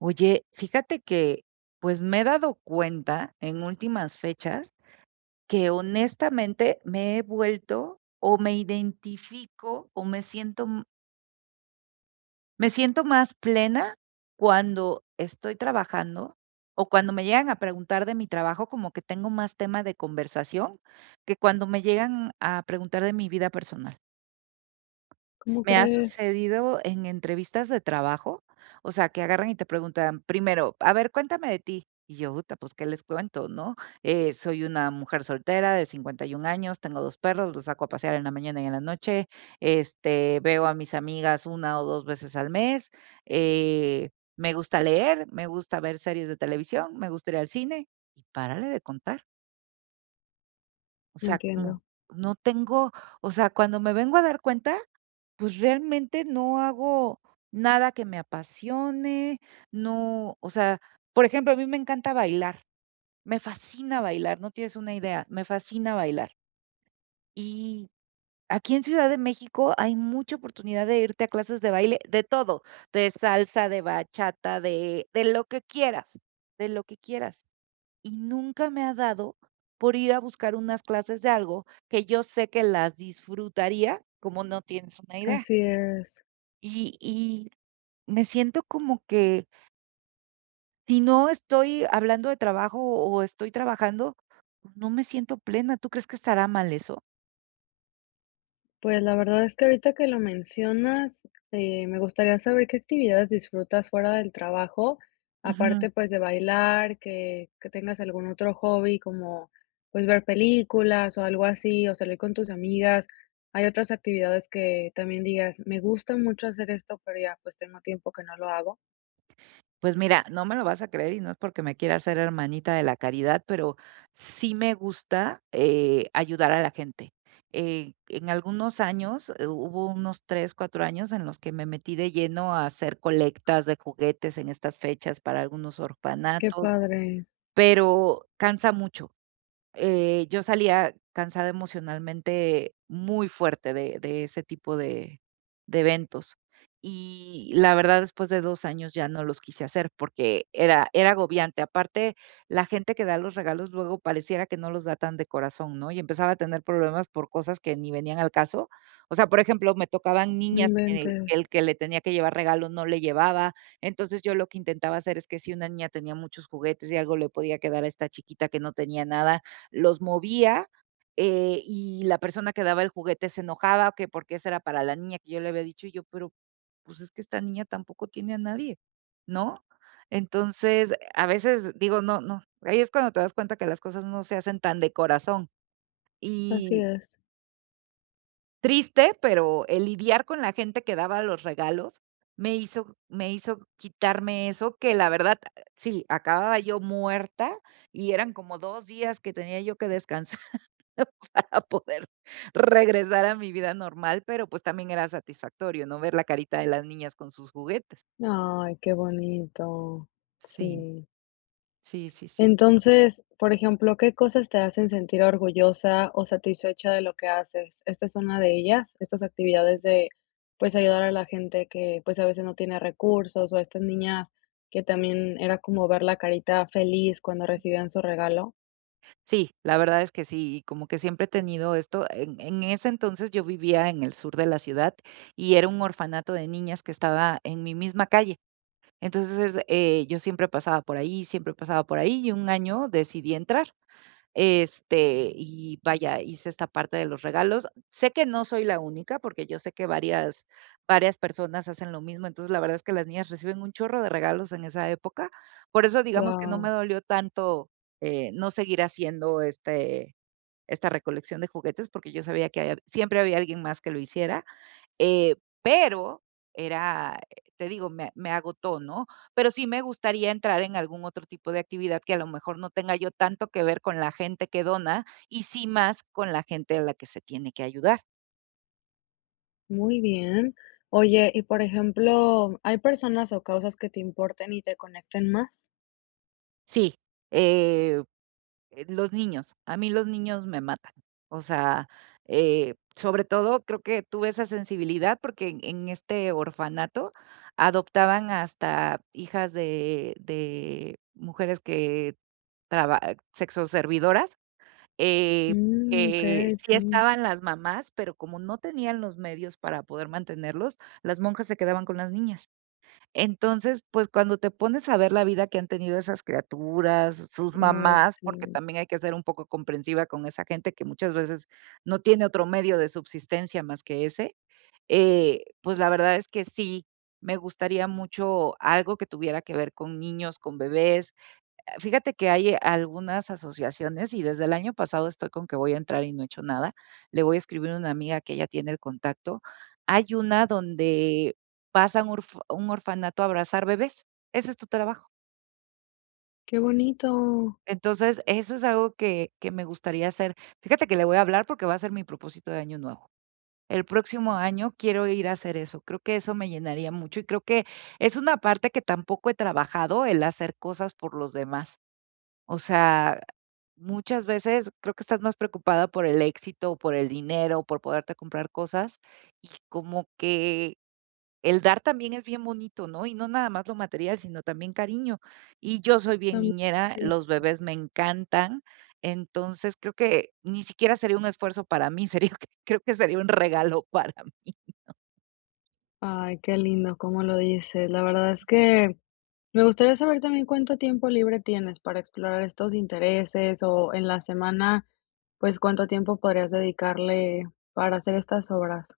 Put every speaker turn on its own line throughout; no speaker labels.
Oye, fíjate que, pues, me he dado cuenta, en últimas fechas que honestamente me he vuelto, o me identifico, o me siento m. Me siento más plena, cuando estoy trabajando, o cuando me llegan a preguntar de mi trabajo, como que tengo más tema de conversación, que cuando me llegan a preguntar de mi vida personal.
¿Cómo
Me ha
crees?
sucedido en entrevistas de trabajo, o sea, que agarran, y te preguntan, primero, a ver, cuéntame de ti. Y yo: ¡Uta!, pus, ¿qué les cuento, no?" Eh, soy una mujer soltera, de 51 años, tengo 2 perros, los saco a pasear en la mañana y en la noche. Este, veo a mis amigas una o dos veces al mes, eh, me gusta leer, me gusta ver series de televisión, me gusta ir el cine, y párale de contar. O sea, como
Entiendo.
no tengo o sea, cuando me vengo a dar cuenta, pues, realmente no hago nada, que me apasione, no, o sea, por ejemplo, a mí me encanta bailar, me fascina bailar, no tienes una idea, me fascina bailar. Y, aquí en Ciudad de México, hay mucha oportunidad de irte a clases de baile, de todo, de salsa, de bachata, de de lo que quieras, de lo que quieras. Y nunca, me ha dado por ir a buscar unas clases de algo, que yo sé que las disfrutaría como no tienes una idea.
Así es.
Y y me siento, como que. Sí no, estoy hablando de trabajo, o o estoy trabajando, no me siento plena. ¿Tú crees, que estará mal eso?
Pues, la verdad es que ahorita que lo mencionas, eh, me gustaría saber, ¿qué actividades disfrutas fuera del trabajo?,
Ujú.
aparte, pues, de bailar, que que tengas algún otro hobby como, pues, ver películas, o algo así, o salir con tus amigas. Hay otras actividades que también digas: "Me gusta mucho hacer esto", pero, ya, pues, tengo tiempo que no lo hago.
Pues mira, no me lo vas a creer y no es porque me quiera ser hermanita de la caridad, pero sí me gusta, eh, ayudar a la gente. Eh, en algunos años hu hubo unos 3, 4 años en los que me metí de lleno a hacer colectas de juguetes en estas fechas para algunos
¡Qué
orfanatos.
padre!
Pero cansa mucho. Eh, yo salía cansada emocionalmente, muy fuerte de de ese tipo de de eventos. Y la verdad, después de 2 años ya no los quise hacer, porque era era agobiante. Aparte, la gente que da los regalos luego pareciera que no los da tan de corazón, ¿no? Y empezaba a tener problemas por cosas que ni venían al caso. O sea, por ejemplo, me tocaban
No
niñas que
inventes.
el que le tenía que llevar regalo no le llevaba. Entonces, yo lo que intentaba hacer es que si una niña tenía muchos juguetes, y algo le podía quedar a esta chiquita que no tenía nada, los movía, eh, y la persona que daba el juguete se enojaba, o que por qué esa era para la niña que yo le había dicho yo, pero, pues, es que esta niña tampoco tiene a nadie, ¿no? Entonces, a veces, digo, no no. Ahí es cuando te das cuenta que las cosas no se hacen tan de corazón.
Así
Y
es.
Triste, pero el lidiar con la gente que daba los regalos me hizo me hizo quitarme eso, que la verdad, sí, acababa yo muerta y eran como 2 días que tenía yo que descansar para poder regresar a mi vida normal, pero pues también era satisfactorio, ¿no? Ver la carita de las niñas con sus juguetes.
¡Ay, qué bonito!
Sí.
Sí.
Sí, sí, sí.
Entonces, por ejemplo, ¿qué cosas te hacen sentir orgullosa o satisfecha de lo que haces? ¿Esta es una de ellas? Estas actividades de, pues, ayudar a la gente que, pues, a veces no tiene recursos, o estas niñas que también era como ver la carita feliz cuando recibían su regalo.
Sí, la verdad es que sí. Y como que siempre he tenido esto, en en ese entonces yo vivía en el sur de la ciudad y era un orfanato de niñas que estaba en mi misma calle. Entonces, eh, yo siempre pasaba por ahí, siempre pasaba por ahí y un año decidí entrar. Este, y vaya, hice esta parte de los regalos. Sé que no soy la única porque yo sé que varias varias personas hacen lo mismo. Entonces, la verdad es que las niñas reciben un chorro de regalos en esa época. Por eso, digamos que no me
Guau.
dolió tanto, eh, no seguir haciendo este esta recolección de juguetes, porque yo sabía que ahí hab siempre había alguien más que lo hiciera. Eh, pero, era, eh, te digo, me me agotó, ¿no? Pero sí me gustaría entrar en algún otro tipo de actividad que a lo mejor no tenga yo tanto que ver con la gente que dona y sí más con la gente a la que se tiene que ayudar.
Muy bien. Oye, y, por ejemplo, ¿hay personas o causas que te importen y te conecten más?
Sí, em, eh, los niños. A mí los niños me matan. O sea, eh, sobre todo, creo que tuve esa sensibilidad, porque en en este orfanato adoptaban hasta hijas de de mujeres que traba sexo servidoras. Eh,
Mm,
que
okey,
sí
sí.
estaban las mamás, pero como no tenían los medios para poder mantenerlos, las monjas se quedaban con las niñas. Entonces, pues, cuando te pones a ver la vida que han tenido esas criaturas, sus
Ay,
mamás, porque
sí.
también hay que ser un poco comprensiva con esa gente que muchas veces no tiene otro medio de subsistencia más que ese. Eh, pues, la verdad es que sí, me gustaría mucho algo que tuviera que ver con niños, con bebés. Ah, fíjate que hay algunas asociaciones y desde el año pasado estoy con que voy a entrar y no he hecho nada. Le voy a escribir a una amiga que ella tiene el contacto. Hay una donde pasan urf un orfanato a abrazar bebés. Ese es tu trabajo.
¡Qué bonito!
Entonces, eso es algo que que me gustaría hacer. Fíjate que le voy a hablar porque va a ser mi propósito de año nuevo. El próximo año quiero ir a hacer eso. Creo que eso me llenaría mucho y creo que es una parte que tampoco he trabajado, el hacer cosas por los demás. O sea, muchas veces creo que estás más preocupada por el éxito, por el dinero, por poderte comprar cosas, y como que el dar también es bien bonito, ¿no? Y no nada más lo material, sino también cariño. Y yo soy bien
Tan sí,
niñera, los
cierto.
bebés me encantan. Entonces, creo que ni siquiera sería un esfuerzo para mí, sería creo que sería un regalo para mí, ¿no?
Ay, qué lindo cómo lo dices. La verdad, es que me gustaría saber también, ¿cuánto tiempo libre tienes para explorar estos intereses? O en la semana, pues, ¿cuánto tiempo podrías dedicarle, para hacer estas obras?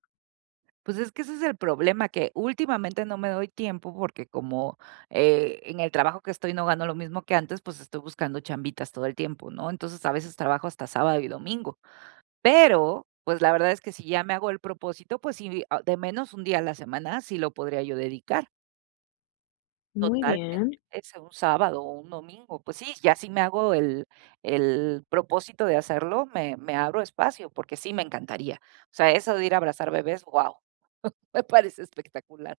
Pues, es que ese es el problema, que últimamente no me doy tiempo, porque, como, eh, en el trabajo que estoy, no gano lo mismo que antes, pues, estoy buscando chambitas todo el tiempo, ¿no? Entonces, a veces trabajo hasta sábado, y domingo. Pero, pues, la verdad es que si ya me hago el propósito, pues sí, ah, de menos 1 día a la semana, sí lo podría yo dedicar.
Muy
Totalmente,
bien.
ese, un sábado, o un domingo. Pues sí, ya si me hago el el propósito de hacerlo, me me abro espacio, porque, sí me encantaría. O sea, eso de ir a abrazar bebés, wao, me parece espectacular.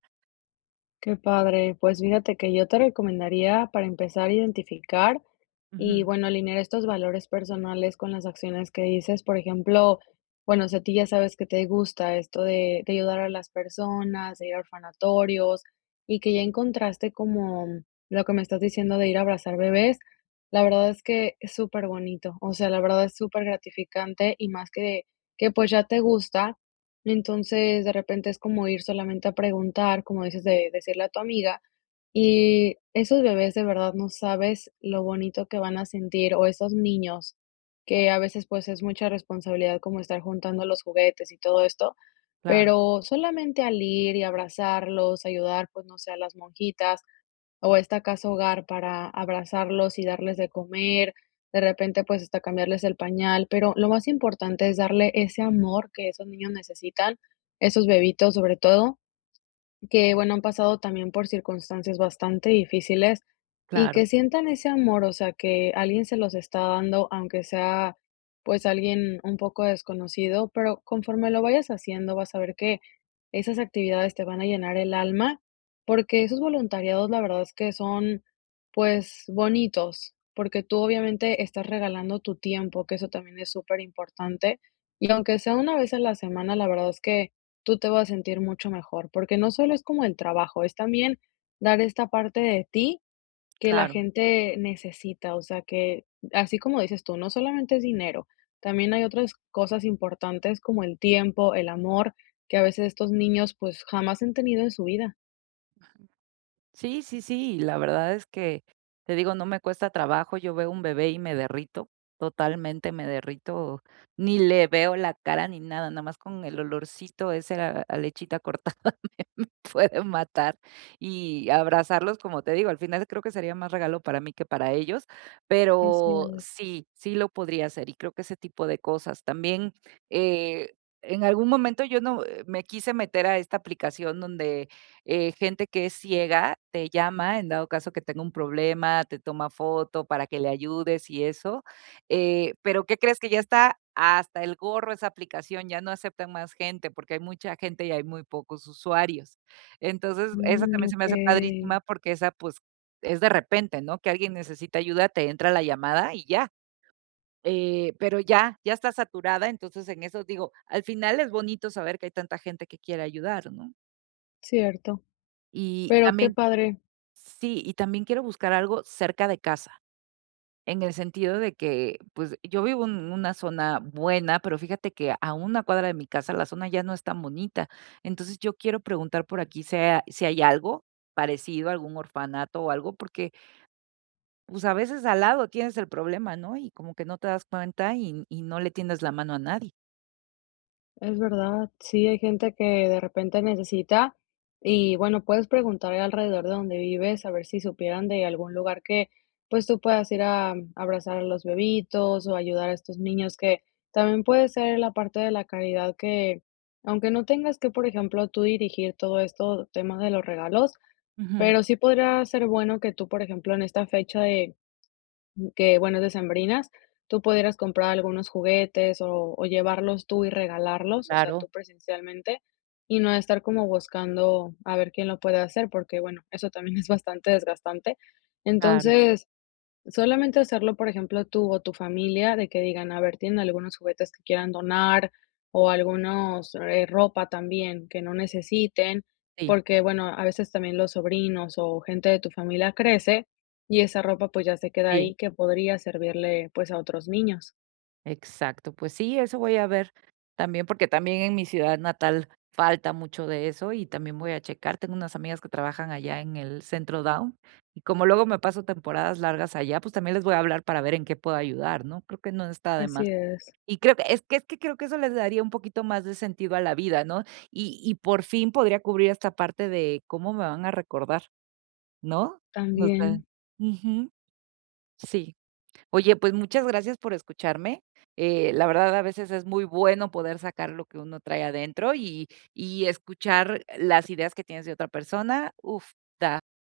Qué padre. Pues, fíjate que yo te recomendaría, para empezar a identificar, y
Ujú.
bueno alinear estos valores personales, con las acciones que dices. Por ejemplo, bueno, si a ti ya sabes que te gusta, esto de de ayudar a las personas, de ir a orfanatorios, y que ya encontraste, como lo que me estás diciendo de ir a abrazar bebés, la verdad es que es súper bonito. O sea, la verdad es súper gratificante, y más que que, pues, ya te gusta. Entonces, de repente es como ir solamente a preguntar, como dices de decirle a tu amiga, y esos bebés, de verdad no sabes lo bonito que van a sentir, o esos niños, que a veces, pues, es mucha responsabilidad como estar juntando los juguetes, y todo esto,
Claro.
pero solamente al ir, y abrazarlos, ayudar, pues, no sé, a las monjitas, o esta casa hogar, para abrazarlos, y darles de comer. De repente, pues, hasta cambiarles el pañal, pero, lo más importante es darle ese amor, que esos niños necesitan, esos bebitos, sobre todo. Que bueno, han pasado también por circunstancias, bastante difíciles, y
Claro.
que sientan ese amor, o sea, que alguien se los está dando, aunque sea, pues, alguien un poco desconocido, pero conforme lo vayas haciendo, vas a ver que esas actividades te van a llenar el alma, porque, esos voluntariados, la verdad es que son, pues, bonitos, porque, tú obviamente estás regalando tu tiempo, que eso también es súper importante. Y aunque sea una vez a la semana, la verdad, es que tú te vas a sentir mucho mejor, porque, no solo es como el trabajo, es también dar esta parte de ti, que la
Claro.
gente necesita, o sea que Así como dices tú, no solamente es dinero, también, hay otras cosas importantes como el tiempo, el amor, que a veces estos niños, pues, jamás han tenido en su vida.
Sí, sí, sí, la verdad es que, te digo, no me cuesta trabajo. Yo veo un bebé y me derrito, totalmente, me derrito, ni le veo la cara ni nada. Nada más con el olorcito ese a a lechita cortada, me me puede matar y abrazarlos, como te digo. Al final, creo que sería más regalo para mí, que para ellos,
Así
pero
es.
sí, sí lo podría hacer y creo que ese tipo de cosas. También, eh, en algún momento yo no, eh, me quise meter a esta aplicación donde, eh, gente que es ciega te llama, en dado caso que tenga un problema, te toma foto para que le ayudes y eso, eh, pero, ¿qué crees?, que ya está hasta el gorro esa aplicación, ya no aceptan más gente, porque hay mucha gente y hay muy pocos usuarios. Entonces, eso
Mm,
también se me hace
okey.
padrísima porque esa, pues, es de repente, ¿no?, que alguien necesita ayuda, te entra la llamada y ya, eh, pero ya, ya está saturada. Entonces, en eso, digo, al final es bonito saber que hay tanta gente que quiere ayudar, ¿no?
Cierto.
Y
Pero, qué
también
padre.
Sí, y también quiero buscar algo cerca de casa. En el sentido de que, pues, yo vivo en una zona buena, pero fíjate que, a una cuadra de mi casa la zona ya no es tan bonita. Entonces, yo quiero preguntar por aquí se a si hay algo, parecido algún orfanato o algo, porque pues, a veces al lado tienes el problema, ¿no?, y como que no te das cuenta, y y no le tiendes la mano a nadie.
Es verdad. Sí, hay gente que de repente necesita. Y bueno, puedes preguntar alrededor de donde vives a ver si supieran de algún lugar que, pues, tú puedas ir a abrazar a los bebitos, o ayudar a estos niños que, también puede ser la parte de la caridad que, aunque no tengas que, por ejemplo, tú dirigir todo esto, tema de los regalos,
Ujú.
pero, sí podría ser bueno que tú, por ejemplo, en esta fecha de, que bueno decembrinas, tú pudieras comprar algunos juguetes, o o llevarlos tú y regalarlos, o sea,
Claro.
tú presencialmente, y no estar como buscando a ver quién lo puede hacer, porque bueno, eso también es bastante desgastante.
Claro.
Entonces, solamente hacerlo, por ejemplo, tú, o tu familia, de que digan, a ver: "Tienen algunos juguetes que quieran donar, o algunos eh, ropa también que no necesiten",
Sí.
porque, bueno, a veces también los sobrinos o gente de tu familia crece y esa ropa, pues, ya se queda
Sí.
ahí que podría servirle, pues, a otros niños.
Exacto. Pues sí, eso voy a ver, también, porque también en mi ciudad natal falta mucho de eso y también voy a checar. Tengo unas amigas que trabajan allá en el Centro Down, y como luego me paso temporadas largas allá, pues, también les voy a hablar para ver en qué puedo ayudar, ¿no? Creo que no está de más.
Así es.
Y creo que es que es que, creo que eso les daría un poquito más de sentido a la vida, ¿no?, y y por fin, podría cubrir esta parte de cómo me van a recordar, ¿no?, no sé.
También.
Ujú. Sí. Oye, pues muchas gracias por escucharme. Eh, la verdad a veces es muy bueno poder sacar lo que uno trae adentro, y y escuchar las ideas que tienes de otra persona. Uf, da